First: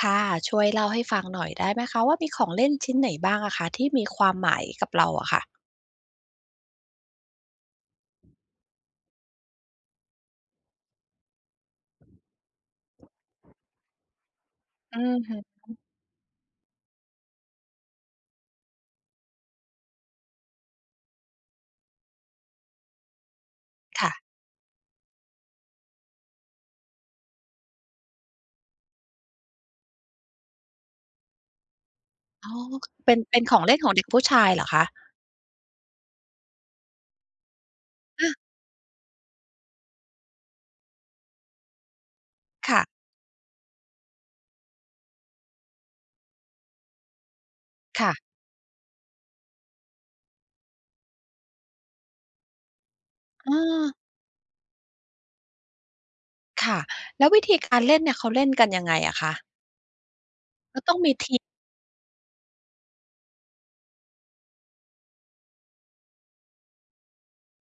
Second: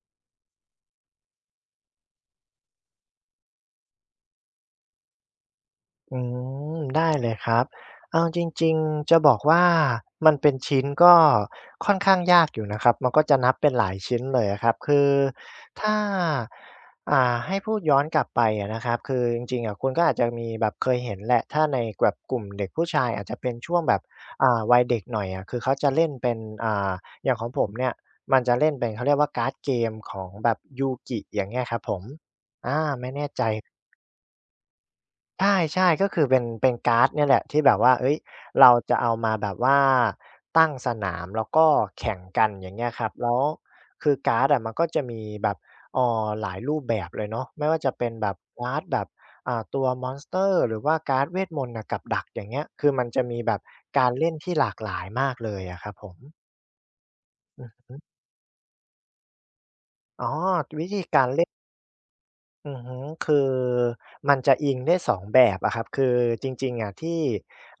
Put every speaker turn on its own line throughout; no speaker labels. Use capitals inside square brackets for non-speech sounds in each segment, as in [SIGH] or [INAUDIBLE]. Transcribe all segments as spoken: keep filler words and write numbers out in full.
ค่ะช่วยเล่าให้ฟังหน่อยได้ไหมคะว่ามีของเล่นชิ้นไหนบ้างอะคะที่มีความหมายกับเราอะค่ะ
อืมได้เลยครับเอาจริงๆจะบอกว่ามันเป็นชิ้นก็ค่อนข้างยากอยู่นะครับมันก็จะนับเป็นหลายชิ้นเลยอะครับ
อื
คือ
อฮึ
ถ้าอ่าให้พูดย้อนกลับไปอะนะครับคือจริงๆอะคุณก็อาจจะมีแบบเคยเห็นแหละถ้าในแบบกลุ่มเด็กผู้ชายอาจจะเป็นช่วงแบบ
ค่ะ
อ่าวัยเด็กหน่อยอะคือเขาจะเล่นเป็นอ่าอย่างของผมเนี่ยมันจะเล่นเป็นเขาเรียกว่าการ์ดเกมของแบบยูกิอย่างเงี้ยครับผม
อ๋อ
อาไม่
เป็น
แน่
เป็
ใจ
นของเล่นของเด็กผู้ชายเหรอคะ
ใช่ๆก็คือเป็นเป็นการ์ดเนี่ยแหละที่แบบว่าเฮ้ย
อา
เราจะเอามาแบบว่าตั้งสนามแล้วก็แข่งกันอย่างเงี้ยค
ค่ะ
รับแล้วคือการ์ดอะมันก็จะมีแบบเอ่อหลายรูปแบบเลยเนาะไม่ว่าจะเป็นแบ
ค่ะ
บการ์ดแบบอ่าตัวมอนสเตอร์หรือว่าการ์ดเวทมนต์น่ะกับดักอย่างเงี้ยคือมันจะมี
เอ
แบบ
อ
การเล่นที่หลากหลายมากเลยอะครับผม
ค่ะแล้ววิธี
อ
การ
ือ
เล่นเนี่ยเขาเล่นกันยังไงอะคะ
อ๋อ
ก็
วิ
ต้อง
ธี
มี
การ
ทีม
เล่น อือฮึคือมันจะอิงได้สองแบบอะครับคือจริงๆอะที่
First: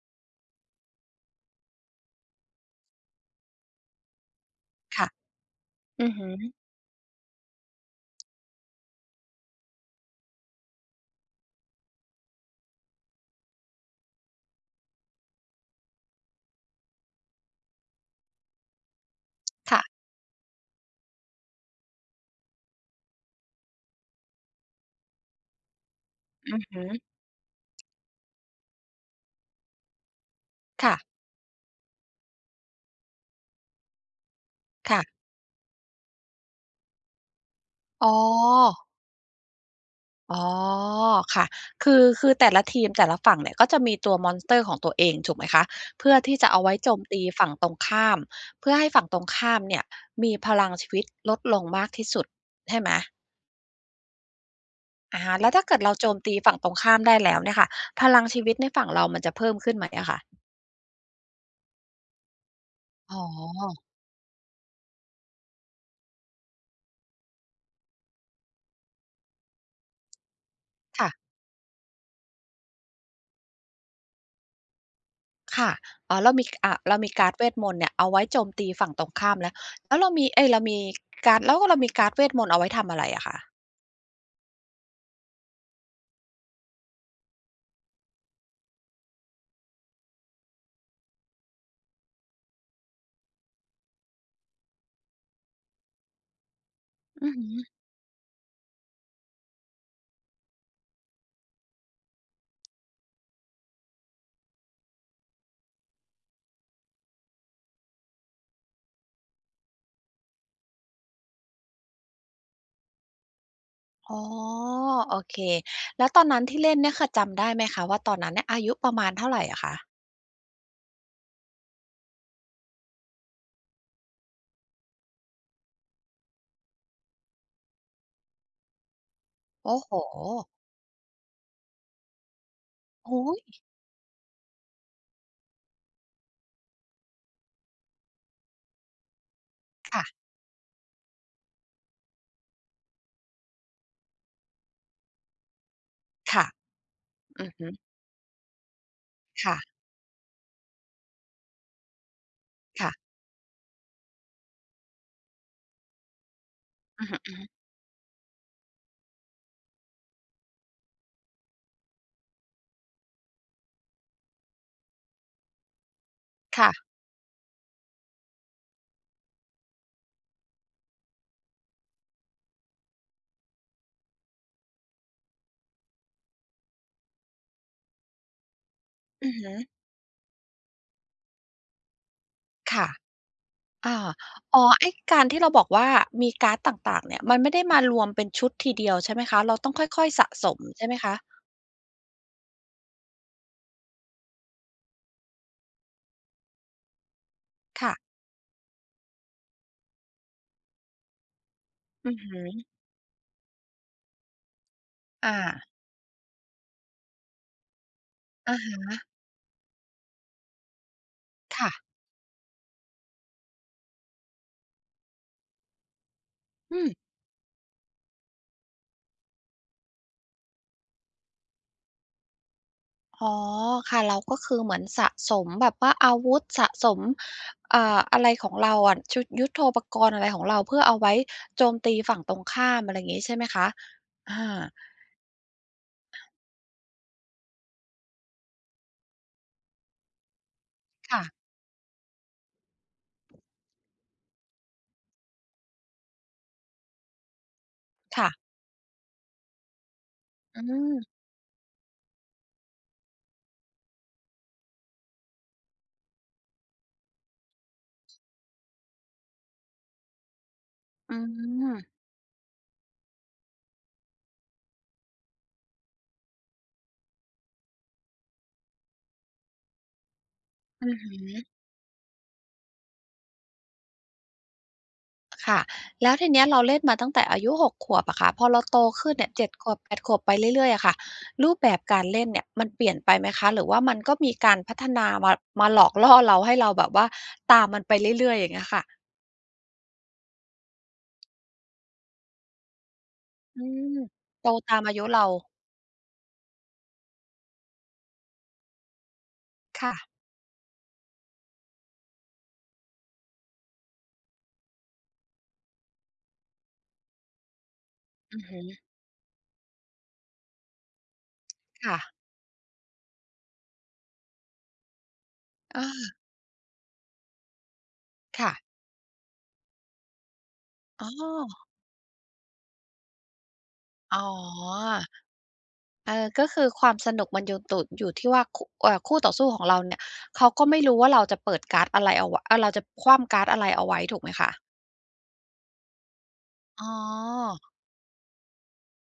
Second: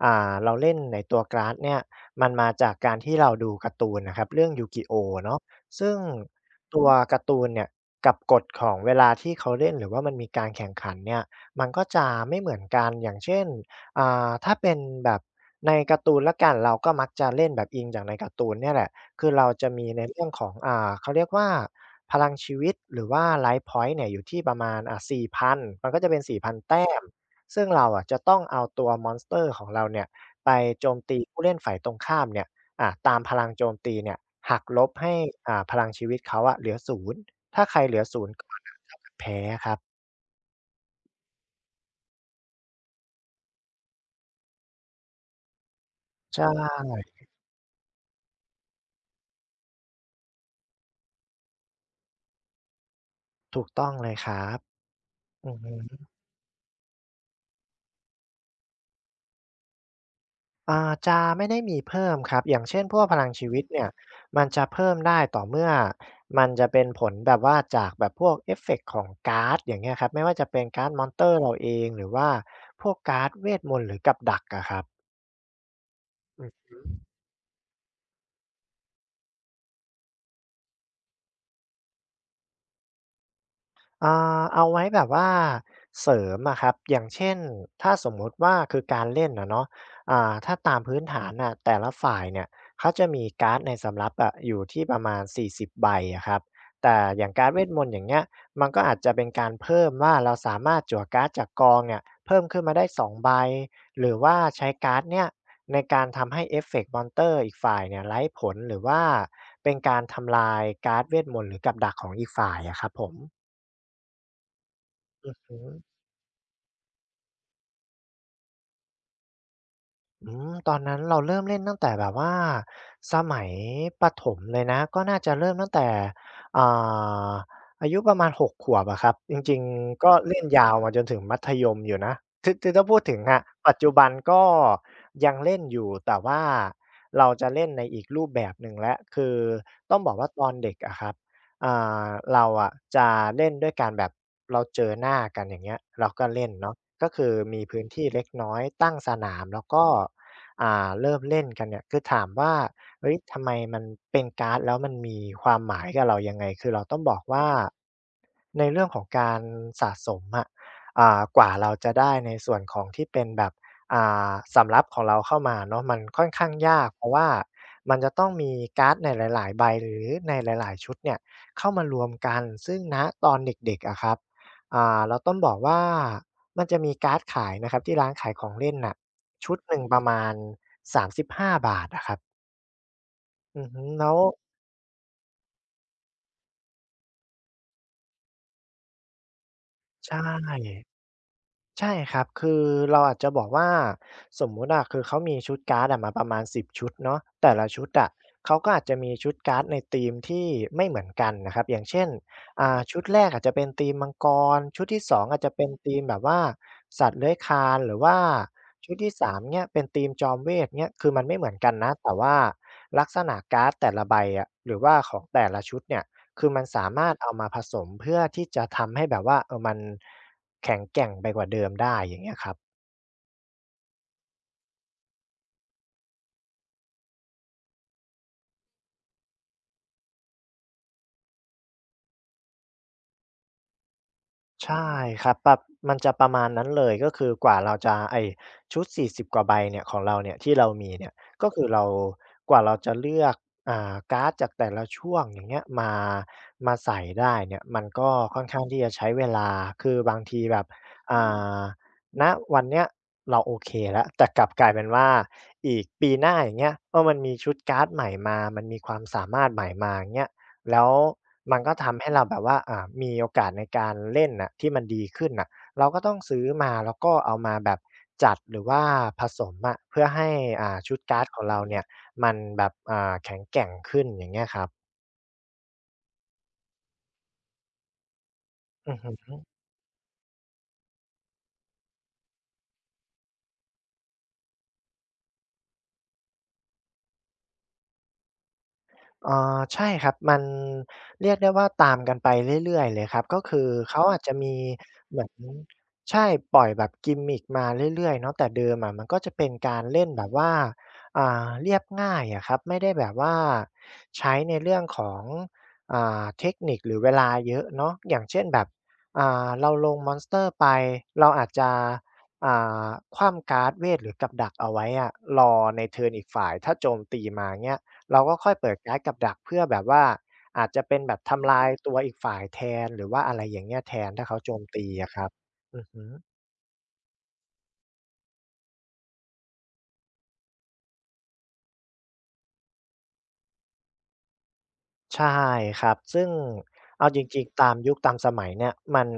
อ่าเราเล่นในตัว g r a s เนี่ยมันมาจากการที่เราดูการ์ตูนน่ะครับเรื่อง
ค่ะ
Yu-Gi-Oh! เนาะซึ่ง
อือฮึ
ตัวการ์ตูนเนี่ยกับกฎของเวลาที่เขาเล่นหรือว่ามันมีการแข่งขันเนี่ยมันก็จะไม่เหมือนกันอย่างเช่นอ่าถ้าเป็นแบบในการ์ตูนแล้วกันเราก็มักจะเล่นแบบอิงจากในการ์ตูนเนี่ยแหละ คือเราจะ
ค่ะ
มีในเรื่องของอ่าเขาเรียกว่าพลังชีวิตหรือว่า Life Point เนี่ยอยู่ที่ประมาณอ่าสี่พันมันก็จะเป็นสี่พัน
อือฮึ
แต้มซึ่งเราอะจะต้องเอาตัว Monster ของเราเนี่ยไปโจ
ค่ะ
มตีผู้เล่นฝ่ายตรงข้ามเนี่ยอ่าตามพลังโจมตีเนี่ยหักลบให้
ค่ะ
อ่าพลังชีวิตเขาอะเหลือศูนย์ถ้าใครเหลือ
อ๋
ศูนย์ก่อนอะ
อ
เท่ากับแพ้ครับ
อ๋อค่ะคือคือแต่ละทีมแต่ละฝั่งเนี่ยก็จะมีตัวมอนสเตอร์ของตัวเองถูกไหมคะเพื่อที่
ใช
จะเอาไว้โจ
่
มตีฝั่งตรงข้ามเพื่อให้ฝั่งตรงข้ามเนี่ยมีพลังชีวิตลดลงมากที่สุดใช่ไหม
ถูกต้องเลยครับ
อะะ
อื
แล้ว
อ
ถ้าเกิดเรา
ฮึ
โจมตีฝั่งตรงข้ามได้แล้วเนี่ยค่ะพลังชีวิตในฝั่งเรามันจะเพิ่มขึ้นไหมอะคะ
อ่าจะไม่ได้มีเพิ่มครับอย่างเช่นพวกพ
อ๋
ลังชีวิต
อ
เนี่ยมันจะเพิ่มได้ต่อเมื่อมันจะเป็นผลแบบว่าจากแบบพวกเอฟเฟกต์ของการ์ดอย่างเงี้ยครับไม่ว่าจะเป็นการ์ดมอ
ค่ะ
นสเตอร์เราเองหรือว่าพวกการ์ดเวทมนต์หรือกับดักอะครับ
ค่ะอ๋อเรามีอ่าเรามีการ์ดเวทมนต์เนี่ยเอาไว้โจมตีฝั่งตรงข้ามแล้วแล้วเรามีเอ๊ยเรามีการ์ดแล้วก็เรามีการ์ดเวทมนต์เอาไว้ทำอะไรอะคะ
อ่าเอาไว้แบบว่าเสริมอะครับอย่างเช่นถ้าสมมุติว่าคือการเล่นนะเนาะอ่าถ้าตามพื้นฐานน่ะแต่ละฝ่ายเนี่ยเขาจะมีการ์ดในสำรับอะอยู่ที่ประมาณสี่สิบใบอะครับแต่อ
อื
ย่าง
อฮึ
การ์ดเวทมนต์อย่างเงี้ยมันก็อาจจะเป็นการเพิ่มว่าเราสามารถจั่วการ์ดจากกองเนี่ยเพิ่มขึ้นมาได้สองใบหรือว่าใช้การ์ดเนี่ยในการทำให้เอฟเฟกต์มอนเตอร์อีกฝ่ายเนี่ยไร้ผลหรือว่าเป็นการทำลายการ์ดเวทมนต์หรือกับดักของอีกฝ่ายอะครับผม
อ๋อโอ
อ
เค
ืม
แล้วตอนนั้นที่เล่นเนี่ยค่ะจำได้ไหมคะว่าตอนนั้นเนี่ยอายุประมาณเท่าไรอะคะ
อืมตอนนั้นเราเริ่มเล่นตั้งแต่แบบว่าสมัยประถมเลยนะก็น่าจะเริ่มตั้งแต่อ่าอายุประมาณหกขวบอะครับจริง
โอ้โฮ
ๆก็เล่นยาวมาจนถึงมัธยมอยู่นะคือคือถ้าพูดถึง
โอ้
อะ
โฮ
ปัจจุบันก็ยังเล่นอยู่แต่ว่าเราจะเล่นในอีกรูปแบบหนึ่งแล้วคือต้องบอก
ค่ะ
ว่าตอนเด็กอะครับอ่าเราอะจะเล่นด้วยการแบบเราเจอหน้ากันอย่างเงี้ยเราก็
ค่ะ
เล่นเนาะก็คือ
อือ
มี
ฮึ
พื้นที่เล็กน้อยตั้งสนาม
ค่ะ
แล้วก็ อ่าเริ่มเล่นกันเนี่ยคือถามว่า
ค่ะ
เฮ้ยทำไมมันเป็นการ์ดแล้วมันมีความหมายกับเรายังไงคือเราต้อง
อือ
บ
ฮึ
อกว่า
ๆ
ในเรื่องของการสะสมอะอ่ากว่าเราจะได้ในส่วนของที่เป็นแบบอ่าสำรับของเราเข้ามาเนาะมันค่อนข้างยาก
ค่ะ
เพราะว่ามันจะต้องมีการ์ดในหลายๆใบหรือในหลายๆชุดเนี่ยเข้ามารวมกันซึ่งณตอนเด็กๆอะครับอ่าเราต้องบอกว่ามันจะมีการ์ดขายนะครับที่ร้านขายของเล่นน่ะ
อือ
ชุ
ฮึ
ดหนึ่งประมาณ฿สามสิบห้าบาทอะครับ
ค่ะ
อือฮึ
อา
แล้ว
อ๋อไอ้การที่เราบอกว่ามีการ์ดต่างๆเนี่ยมันไม่ได้มารวมเป็นชุดทีเดียวใช่ไหมคะเราต้องค่อย
ใช
ๆสะสม
่
ใช่ไหมคะ
ใช่ครับคือเราอาจจะบอกว่าสมมุติอะคือเขามีชุดการ์ดอะมาประมาณสิบชุดเนาะแต่ละชุดอะ
ค่ะ
เขาก็อาจจะมีชุดการ์ดในธีมที่ไม่เหมือนกันนะครับอย่างเช่น
อือฮึ
อ่าชุดแรกอาจจะเป็นธีมมังกรชุดที่สอง
อา
อาจจะเป็นธีมแบบว่าสัตว์เลื้อยคลานหรือว่า
อะฮ
ชุ
ะ
ดที่สามเนี่ยเป็นธีมจอมเวทเงี้ยคือมันไม่เหมือนกั
ค่ะ
นนะแต่ว่าลักษณะการ์ดแต่ละใบอะหรือว่าของแต่ละชุดเนี่ย คือมัน
อื
สา
ม
มารถเอามาผสมเพื่อที่จะทำให้แบบว่าเออมันแข็งแกร่งไปกว่าเดิมได้อย่างเงี้ยครับ
อ๋อค่ะเราก็คือเหมือนสะสมแบบว่าอาวุธสะสมอ่าอะไรของเราอะชุดยุทโธปกรณ์อะไรของเราเพื่อเอาไว้โจมตีฝั่งตรงข้ามอะไรอย่างงี้ใช่ไหมคะอา
ใช่ครับปรับมันจะประมาณนั้นเลยก็คือกว่าเราจะไอ้ชุดสี่สิบกว่าใบเนี่ยของเราเนี่ยที่เรามีเนี่ย
ค่ะ
ก็คือเรากว่าเราจะเลือกอ่าการ์ดจากแต่ละช่วงอย่างเงี้ยมามาใส่ได้เนี่ยมันก็
ค่ะ
ค่อนข้างที่จะใช้เวลาคือบางทีแบ
อื
บ
ม
อ่าณวันเนี้ยเราโอเคแล้วแต่กลับกลายเป็นว่าอีกปีหน้าอย่างเงี้ยเออมันมีชุดการ์ดใหม่มามันมีความสามารถใหม่มาอย่างเงี้ย แล้ว
อื
มันก็ทำ
ม
ให้เราแบบว่าอ่ามีโอกาสในการเล่นน่ะที่มันดีขึ้นน่ะเราก็ต้องซื้อมาแล้วก็เอามาแบบจัดหรือว่าผสมอะเพื่อให้อ่า
อื
ชุด
ม
การ์ดของเราเนี่ยมันแบบอ่าแข็งแกร่งขึ้นอย่างเงี้ยครับ
ค่ะแล้วทีเนี้ยเราเล่นมาตั้งแต่อายุหกขวบอะค่ะพอเราโต
อือฮ
ขึ้นเนี่ย
ึ
เจ็ดขวบแปดขวบไปเรื่อยๆอะค่ะรูปแบบการเล่นเนี่ยมันเปลี่ยนไปไหมคะหรือว่ามันก็มีการพัฒนามามาหลอกล่อเราให้เราแบบว่าตามมันไปเรื่อยๆอย่างเงี้ยค่ะ
อ๋อใช่ครับมันเรียกได้ว่าตามกันไปเรื่อยๆเลยครับก็คื
อื
อ
ม
เขาอาจจะ
โต
มี
ตามอายุ
เหมื
เรา
อนใช่ปล่อยแบบ gimmick มาเรื่อยๆเนาะแต่เดิมอะมันก็จะเป็นการ
ค่ะ
เล่นแบบว่าอ่าเรียบง่ายอะครับไม่ได้แบบว่าใช้ในเรื่องของอ่าเทคนิคหรือเวลาเยอะเนาะอย่าง
อื
เช่น
อ
แบ
ฮึ
บอ่าเราลงมอนสเตอร์ไปเราอาจจะ
ค่ะ
อ่าคว่ำการ์ดเวทหรือกับดักเอาไว้อะรอใน
อา
เทิร์นอีกฝ่ายถ้าโจมตีมาเงี้ย เราก็ค่
ค่ะ
อยเปิดการ์ดกับดักเพื่อแบบว่าอาจจะเป็น
อ๋
แบบทำลา
อ
ยตัวอีกฝ่ายแทนหรือว่าอะไรอย่างเงี้ยแทน
อ๋อ
ถ้าเขาโจมตีอะครับอือฮึ
เออก็คือความสนุกมันอยู่ตุอยู่ที่ว่าคุเอ่อคู่ต่อสู้ของเราเนี่ยเขาก็ไม่รู้ว่าเราจะเปิดการ์ดอะไรเอาวเออเราจะคว่ำการ์ดอะไรเอาไว้ถูกไหมคะ
ใช่ครับซึ่ง
อ๋
เอาจริง
อ
ๆตามยุคตามสมัยเนี่ยมัน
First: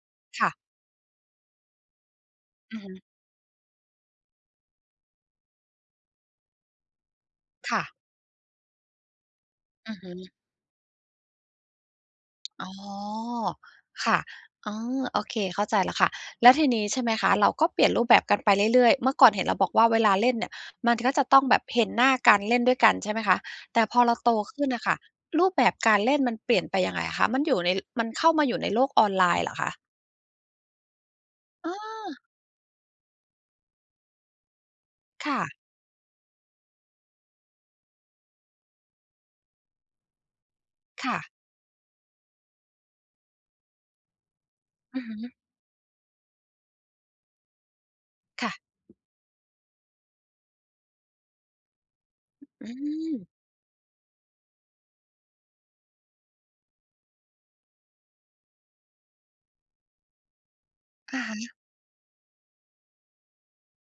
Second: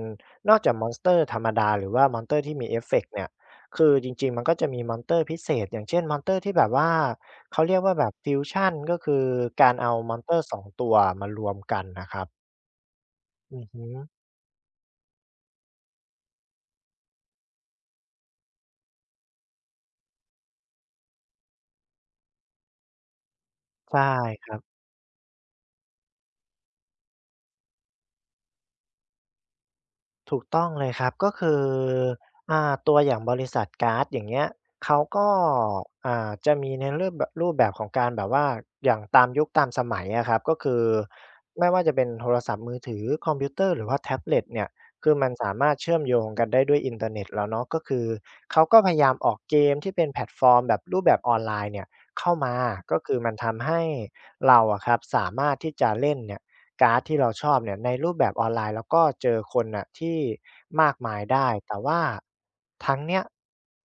น
ค่ะ
อกจากมอนสเตอร์ธรรมดาหรือว่ามอนสเตอร์ที่มีเอ
อือ
ฟ
ฮึ
เฟกต์เนี่ยคือจริงๆมันก็จะมีมอนสเตอร์พิเศษอย่างเช่นมอนสเตอร์ที่แบบว่าเขาเรียก
ค่ะ
ว่าแบบฟิวชันก็คือการเอา
อือ
ม
ฮึ
อนสเตอร์สองตัวมารวมกันน่ะครับ
อ๋อ
อือฮึ
ค่ะอ๋อโอเคเข้าใจแล้วค่ะแล้วทีนี้ใช่ไหมคะเราก็เปลี่ยนรูปแบบกันไปเรื่อยๆเมื่อก่อนเห็นเราบอกว่าเวลาเล่นเนี่ยมันก็จะต้องแบบเห็นหน้ากันเล่นด้วยกันใช่ไหมคะแต่พ
ใช่
อเราโต
ครั
ขึ้น
บ
น่ะค่ะรูปแบบการเล่นมันเปลี่ยนไปยังไงอะคะมันอยู่ในมันเข้ามาอยู่ในโลกออนไลน์เหรอคะ
ถูกต้องเลยครับก็คือ
อ๋อ
อ่าตัวอย่างบริษัทการ์ดอย่างเงี้ยเขาก็
ค่ะ
อ่าจะมีในรูปแบบรูปแบบของการแบบว่าอย่างตามยุคตามสมัยอะครับก็คือ
ค่ะ
ไม่ว่าจะเป็นโทรศัพท์มือถือคอมพิวเตอร์หรือว่าแท็บเล็ตเนี่ย
อือ
คือ
ฮึ
มันสามารถเชื่อมโยงกันได้ด้วยอินเทอร์เน็ตแล้วเนาะก็คือเขา
ค่ะ
ก็พยายามออกเกมที่เป็นแพลตฟอร์มแบบรูปแบบออนไลน์เนี่ยเข้ามา
อื
ก็คื
ม
อมันทำให้เราอะครับสามารถที่จะเล่นเนี่ย การ์ดที่เราชอบเนี่ยในรูปแบบออนไลน์แล้วก็เจอคนน่ะที่มากมาย
อะ
ได้
ฮะ
แต่ว่าทั้งเนี้ย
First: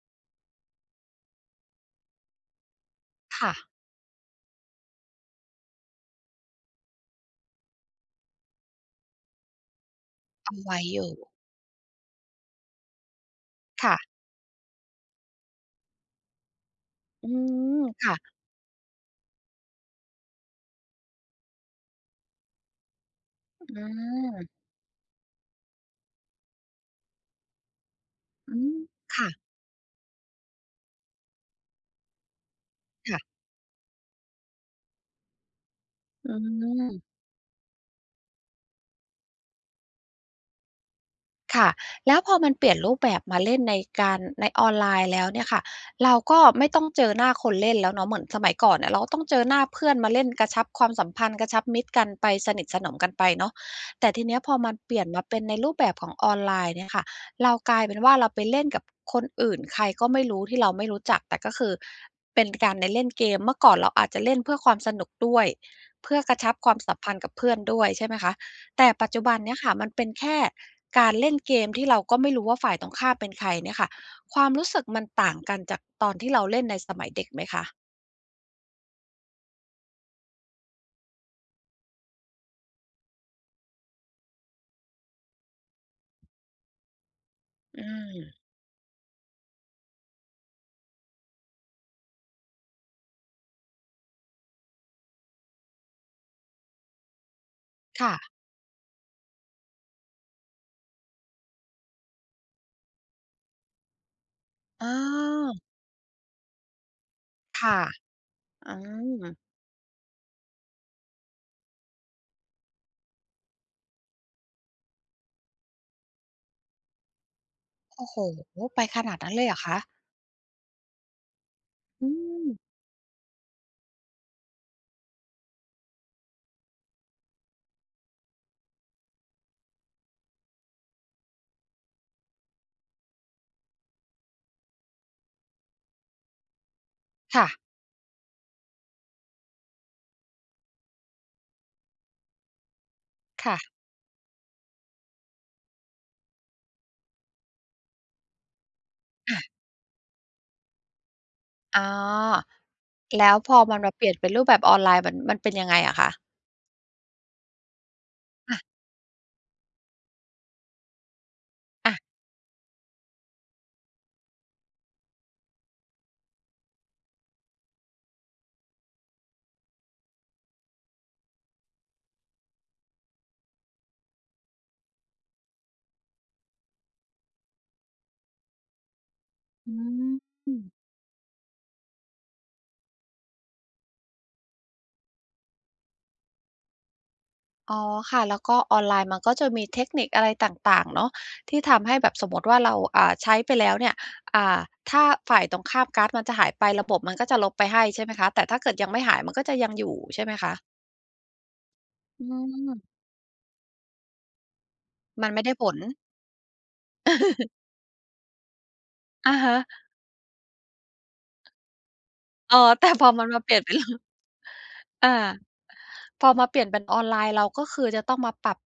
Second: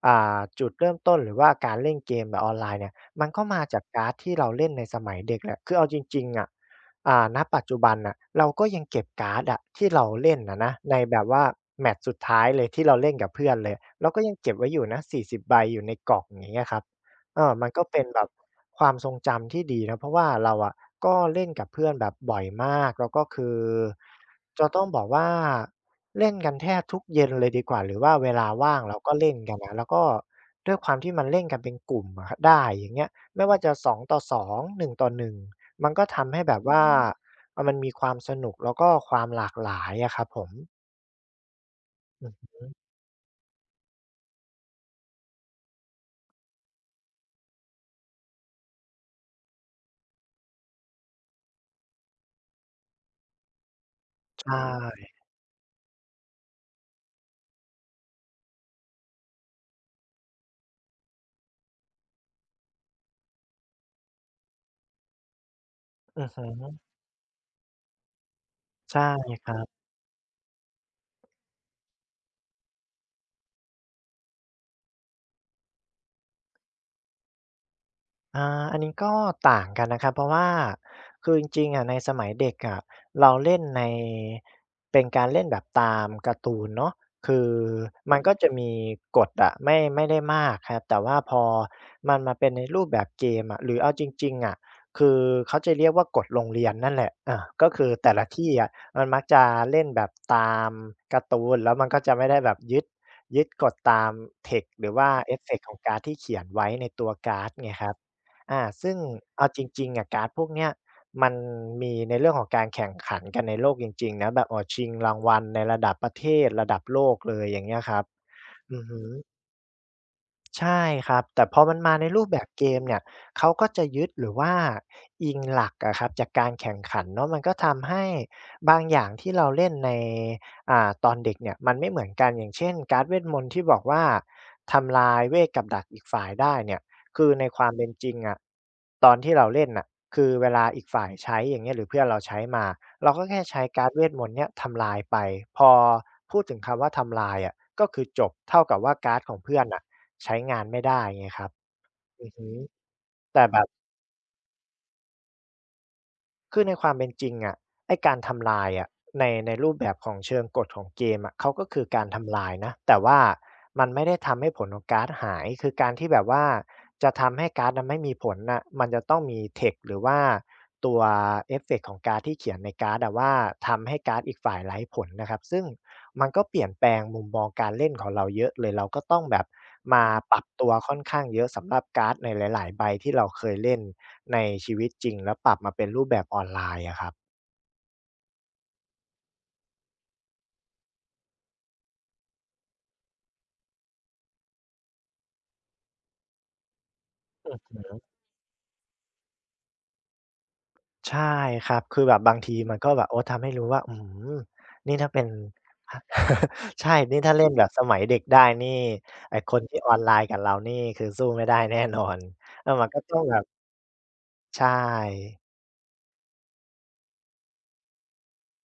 อ่าจุดเริ่มต้นหรือว่าการเล่นเกมแบบออนไลน์เนี่ยมันก็
ค่ะ
มาจากการ์ดที่เราเล่นในสมัยเด็กแหละคือเอาจริงๆอะอ่าณปัจจุบันน่ะเราก็ยังเก็บการ์ดอะที่เราเล่น
เอา
อะนะ
ไว้
ใน
อยู่
แบบว่าแมตช์สุดท้ายเลยที่เราเล่นกับเพื่อนเลย
ค่ะ
เราก็ยังเก็บไว้อยู่นะสี่สิบใบอยู่ในกล่องอย่างเงี้ยครับ
อื
เออมัน
ม
ก็เป็น
ค่ะ
แบบความทรงจำที่ดีนะเพราะว่าเราอะก็เล่นกับเพื่อนแบบบ่อยมากแล้วก็คือ
อืม
จะต้องบอกว่าเล่นกันแทบทุกเย็นเลยดีกว่าหรือว่าเวลา
อื
ว่า
ม
งเราก็
ค่ะ
เล่นกันนะแล้วก็ด้วยความที่มันเล่นกันเป็นกลุ่มอะครับได้อย่างเงี้ย
ค่ะ
ไม่ว่าจะสองต่อสองหนึ่งต่อหนึ่งมันก็
อื
ทำให้แบบอืว่าม
ม
เออมันมีความสนุกแล้วก็ความหลากหลายอะครับผม
ค่ะแล้วพอ
อืม
มันเปลี่ยนรูปแบบมาเล่นในการในออนไลน์แล้วเนี่ยค่ะเราก็ไม่ต้องเจอหน้าคนเล่นแล้วเนาะเหมือนสมัยก่อนเนี่ยเราก็ต้องเจอหน้าเพื่อนมาเล่นกระชับความสัมพันธ์กระชับมิตรกันไปสนิทสนมกันไปเนาะแต่ทีเนี้ย
ใช
พอมันเปลี่ย
่
นมาเป็นในรูปแบบของออนไลน์เนี่ยค่ะเรากลายเป็นว่าเราไปเล่นกับคนอื่นใครก็ไม่รู้ที่เราไม่รู้จักแต่ก็คือเป็นการในเล่นเกมเมื่อก่อนเราอาจจะเล่นเพื่อความสนุกด้วยเพื่อ
อือ
กระ
ฮึ
ชับความสัมพันธ์กับเพื่อนด้วยใช่ไหมคะ แต่
ใช่
ปัจจุบัน
ค
เนี่
รั
ยค่ะ
บ
มันเป็นแค่การเล่นเกมที่เราก็ไม่รู้ว่าฝ่ายตรงข้ามเป็นใครเนี่ยค่ะความรู้สึกมันต่างกันจากตอนที่เราเล่นในสมัยเด็กไหมคะ
อาอันนี้ก็ต่างกันนะครับเพราะว่าคือจริงๆอะในสมัยเด็กอะเราเล่นในเป็นการเล่นแบบตามการ์ตูนเนาะคืออ
อื
ื
ม
มันมก็จะมีกฎอะไม่ไม่ได้มากครับแต่ว่าพอมันมาเป็นในรูปแบบเกมอะหรือเอาจริงๆอะคือเขาจะเรียกว่ากฎโรงเรียนนั่นแหละอาก็คือแต่
ค่ะ
ละที่อะมันมักจะเล่นแบบตามการ์ตูนแล้วมันก็จะไม่ได้แบบยึดยึดกฎตาม text หรือ
อา
ว่าเอฟเฟกต์ของการ์ดที่เขียนไว้ในตัวการ์ดไง
ค่ะ
ครับ อา
อื
ซึ่ง
ม
เอาจริงๆอะการ์ดพวกเนี้ยมันมีในเรื่องของการแข่งขันกันในโลกจริงๆนะแบบอ๋อชิงรางวัลในระดับประเทศระดับโลกเลยอย่างเงี้ยครับ
โอ้โฮ
อื
ไป
อ
ข
ฮึ
นาดนั้นเลยเหรอคะ
ใช่ครับแต่พอมันมาใน
อื
รูปแบ
ม
บเกมเนี่ยเขาก็จะยึดหรือว่าอิงหลักอะครับจากการแข่งขันเนาะมันก็ทำให้บางอย่างที่เราเล่นในอ่าตอนเด็กเนี่ยมันไม่เหมือนกันอย่างเช่นการ์ดเวทมนต์ที่บอกว่าทำลายเวทกับดักอีกฝ่ายได้เนี่ยคือใน
ค่ะ
ความเป็นจริงอะตอนที่เราเล่นน่ะคือเวลาอีกฝ่ายใช้อย่างเงี้ยหรือเพื่อนเราใช้มา เราก็แค่ใช้
ค่ะ
การ์ดเวทมนต์เนี่ยทำลายไปพอพูดถึงคำว่าทำลายอะก็คือจบเท่ากับว่าการ์ดของเพื่
อะ
อนน่ะใช้งานไม่ได้ไงครับ
อ๋อ
อือฮึ
แล้ว
แต่
พ
แบ
อ
บ
มันมาเปลี่ยนเป็นรูปแบบออนไลน์มันมันเป็นยังไงอะคะ
คือในความเป็นจริงอะไอ้การทำ
อะ
ลายอะในในรูปแบบของเชิงกฎของเกมอะเขาก็คือ
อะ
การทำลายนะแต่ว่ามันไม่ได้ทำให้ผลของการ์ดหายคือการที่แบบว่าจะทำให้การ์ดนะไม่มีผลน่ะมันจะต้องมีเทกหรือว่าตัวเอฟเฟกต์ของการ์ดที่เขียนในการ์ดอะว่าทำให้การ์ดอีกฝ่ายไร้ผลนะครับซึ่งมันก็เปลี่ยนแปลงมุมมองการเล่นของเราเยอะเลยเราก็ต้องแบบ
อื
มาปรับ
ม
ตัวค่อนข้างเยอะสำหรับการ์ดในหลายๆใบที่เราเคยเล่น ในชีวิตจริงแล้วปรับมาเป็นรูปแบบออนไลน์อะครับ
อ๋อค่ะแล้วก็ออนไลน์มันก็จะมีเทคนิคอะไรต่างๆเนาะที่ทำให้แบบสมมติว่าเราอ่าใช้ไปแล้วเนี่ยอ่าถ้าฝ่ายตรงข้ามการ์ดมันจะหายไประบบมันก็จะลบไปให้ใช่ไหมคะแต่ถ้าเกิดยังไม่หายมันก็จะยังอยู่ใช่ไหมคะ
ใช่ครับคือแบบ
อื
บางทีมันก็แบ
ม
บโอ้ทำให้รู้ว่าอื้อฮือนี่ถ้าเป็น
มันไม่ได้ผล
[LAUGHS] ฮใช่นี่ถ้าเล่นแบบสมัยเด็กได้นี่
อะ
ไอ้ค
ฮะ
น
[LAUGHS]
ที่ออนไลน์กับเรานี่คือสู้ไม่ได้แน่นอน
เอ๋อ
เออมัน
แต่
ก็
พอ
ต้อง
มัน
แบ
มา
บ
เปลี่ยนเป็น [LAUGHS]
ใช
อา
่
พอมาเปลี่ยนเป็นออนไลน์เราก็คือจะต้องมาปรับ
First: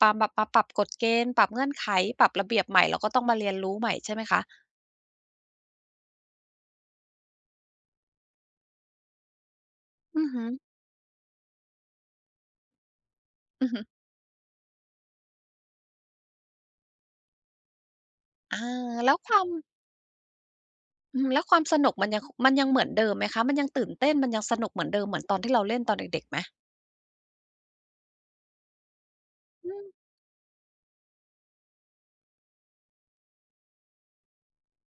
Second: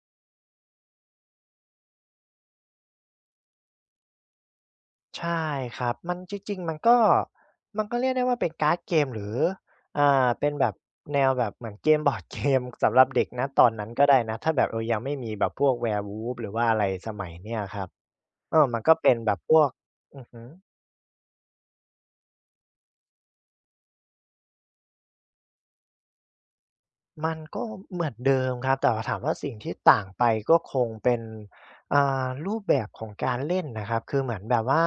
ปรับมาปรับกฎเกณฑ์ปรับเงื่อนไขปรับระเบียบใหม่เราก็ต้องมาเรียนรู้ใหม่ใช่ไหมคะ
ใช่ครับมันจริงๆมันก็มันก็เรียกได้ว่าเป็นการ์ดเกมหรือ
อื
อ่า
อฮึ
เป็นแบบแนวแบบเหมือนเกมบอร์ดเกม [LAUGHS] สำหรับเด็กณต
อื
อ
อ
น
ฮึ
นั้นก็ได้นะถ้าแบบเออยังไม่มีแบบพวก แวร์วูล์ฟ หรือว่าอะไรสมัยเนี้ยครับ เอ
อา
อมันก็เป็
แล้
น
วค
แบบ
วาม
พวกอือฮึ
อืมแล้วความสนุกมันยังคมันยังเหมือนเดิมไหมคะมันยังตื่นเต้นมันยังสนุกเหมือนเดิมเหมือนตอนที่เราเล่นตอนเด็กๆไหม
มันก็เหมือนเดิมครับแต่ว่าถามว่าสิ่ง
อื
ที่
ม
ต่างไปก็คงเป็นอ่ารูปแบบของการเล่นนะครับคือเหมือนแบบว่า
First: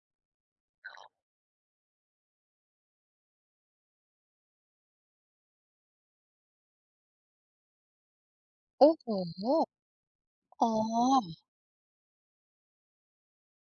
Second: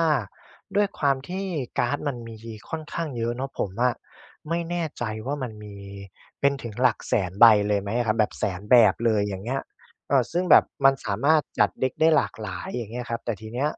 ด้วยความที่การ์ดมันมีค่อนข้างเยอะเนาะผมอะไม่แน่ใจว่ามันมีเป็นถึงหลักแสนใบเลยไหมอะครับแบบแสนแบ
โอ้
บ
โฮ
เลยอย่างเงี้ยเอ่อซึ่งแบบ
อ๋อ
มันสามารถจัด เด็ค ได้หลากหลายอย่างเงี้ยครับแต่ทีเนี้ย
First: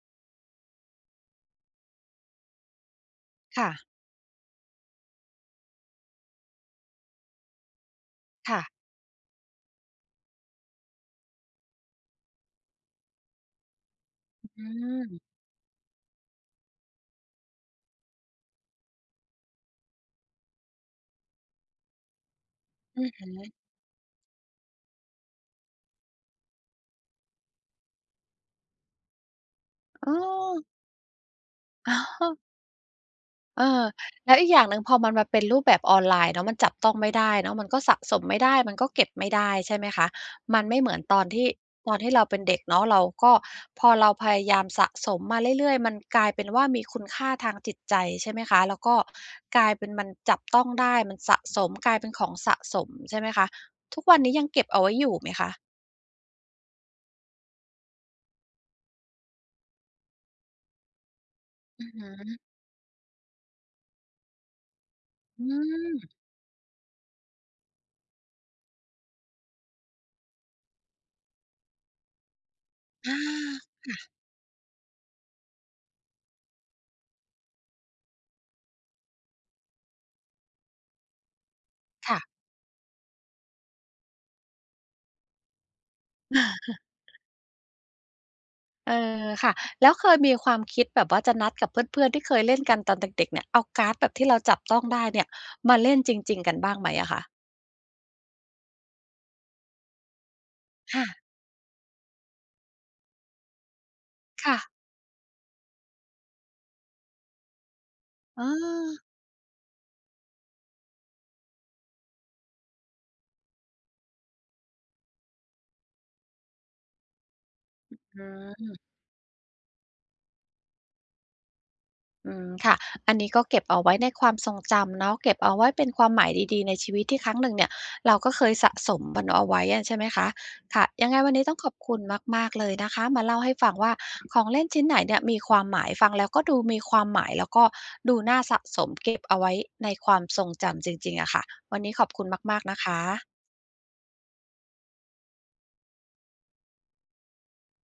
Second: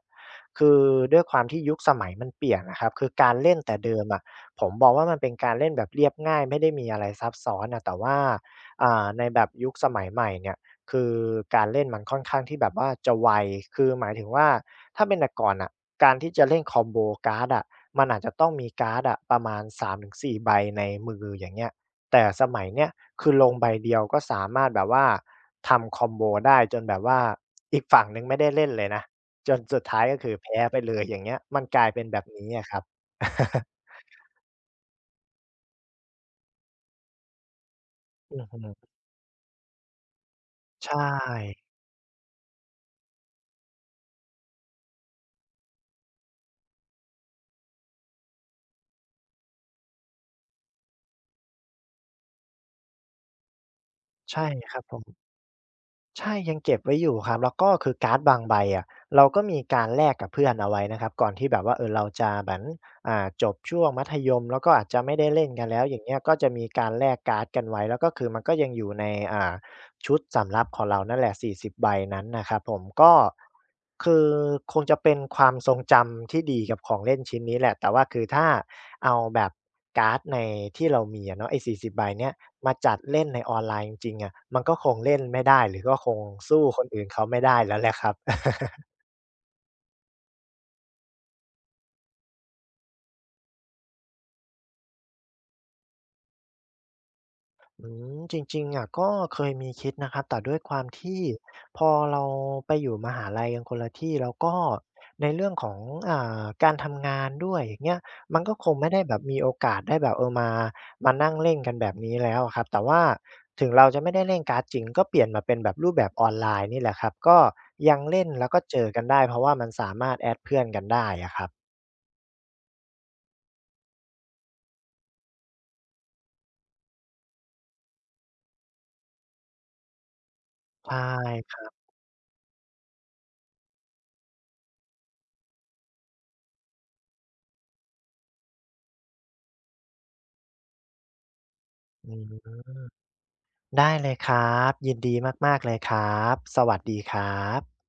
คือด้วยความที่ยุคสมัยมันเปลี่ยนนะครับคือการเล่น
ค่ะ
แต่เดิมอะผมมองว่ามันเป็นการเล่นแบบเรียบง่ายไม่ได้มีอะไรซับซ้อนอะแต่ว่า
ค่ะ
อ่าในแบบยุคสมัยใหม่เนี่ยคือการเล่นมันค่อนข้างที่แบบว่าจะไวคือหมายถึงว่า
อื
ถ้าเป็น
ม
แต่ก่อนน่ะการที่จะเล่นคอมโบการ์ดอะมันอาจจะต้องมีการ์ดอะประมาณสามถึงสี่ใบในมืออย่างเงี้ยแต่สมัยเนี้ย
อือ
คือล
ฮึ
งใบเดียวก็สามารถแบบว่าทำคอมโบได้จนแบบว่าอีกฝั่งหนึ่งไม่ได้เล่นเลยนะจนสุดท้าย
อ้อ
ก็คือแพ้ไปเลยอย่างเงี้ยมันกลาย
อ๋อ
เป็นแบบนี้อะครับ [LAUGHS]
เออแล้วอีกอย่างหนึ่งพอมันมาเป็นรูปแบบออนไลน์เนาะมันจับต้องไม่ได้เนาะมันก็สะสม
อื
ไม่
อ
ได้มันก็
ฮึ
เก็บไม่ได้ใช่ไหมคะมันไม่
ใช
เหมือนตอนที่
่
ตอนที่เราเป็นเด็กเนาะเราก็พอเราพยายามสะสมมาเรื่อยๆมันกลายเป็นว่ามีคุณค่าทางจิตใจใช่ไหมคะแล้วก็กลายเป็นมันจับต้องได้มันสะสมกลายเป็นของสะสมใช่ไหมคะทุกวันนี้
ใช่
ยังเก็บ
ครั
เอา
บ
ไว้
ผม
อยู่ไหมคะ
ใช่ยังเก็บไว้อยู่ครับแล้วก็คือการ์ดบางใบอะเราก็มีการแลกกับเพื่อนเอาไว้นะครับก่อนที่แบบว่าเอ
อื
อ
อ
เรา
ฮึ
จะเหมือนอ่าจบช่วงมัธยมแล้วก็อาจจะไม่ได้
อื
เล่นกันแล้วอย่าง
ม
เงี้ยก็จะมีการแลกการ์ดกันไว้แล้วก็คือมันก็ยังอยู่ในอ่าชุดสำรับของเรานั่นแหละสี่สิบใบนั้นนะครับผมก็
อา
คือคงจะเป็นความทรงจำที่ดีกับของเล่นชิ้นนี้แหละแต่ว่าคือถ้าเอาแบบการ์ดในที่เรามีอะเนาะไอ้สี่สิบใบเนี่ย
ค่ะ
มาจัดเล่นในออนไลน์จริงๆอะมันก็คงเล่นไม่ได้หรือก็คงสู้คนอื่นเขาไม่ได้แล้วแหละครับ
เออค่ะแล้วเคยมีความคิดแบบว่าจะนัดกับเพื่อนๆที่เคยเล่นกันตอนเด็กๆเนี่ยเอาการ์ดแบบที่เราจับต้องได้เนี่ยมาเล่นจริงๆกันบ้างไหมอะคะ
อืมจริงๆอะก็เคยมีคิดนะครับแต่ด้วยความ
ค่ะ
ที่พอเราไปอยู่มหาลัยกันคนละที่แล้วก็
ค่ะ
ในเรื่องของอ่าการทำงานด้วยอย่างเงี้ยมัน
เอ
ก็คงไม่ได้แบ
อ
บมีโอกาสได้แบบเออมามานั่งเล่นกันแบบนี้แล้วอะครับแต่ว่าถึงเราจะไม่ได้เล่นการ์ดจริงก็เปลี่ยนมาเป็นแบบรูปแบบออนไลน์นี่แหละครับก็ยัง
อื
เล่นแล้วก็
ม
เจอกันได้เพราะว่ามันสามารถ แอด เพื่อนกันได้อะครับ
อืมค่ะอันนี้ก็เก็บเอาไว้ในความทรงจำเนาะเก็บเอาไว้เป็นความหมายดีๆในชีวิตที่ครั้งหนึ่งเนี่ยเราก็เคยสะสมมันเอาไว้อะใช่ไหมคะค่ะ
ใช่
ยังไงวันนี้
ค
ต้อง
รั
ขอบ
บ
คุณมากๆเลยนะคะมาเล่าให้ฟังว่าของเล่นชิ้นไหนเนี่ยมีความหมายฟังแล้วก็ดูมีความหมายแล้วก็ดูน่าสะสมเก็บเอาไว้ในความทรงจำจริงๆอะค่ะวันนี้ขอบ
อื
คุณ
ม
มากๆนะคะ
ได้เลยครับยินดีมากๆเลยครับสวัสดีครับ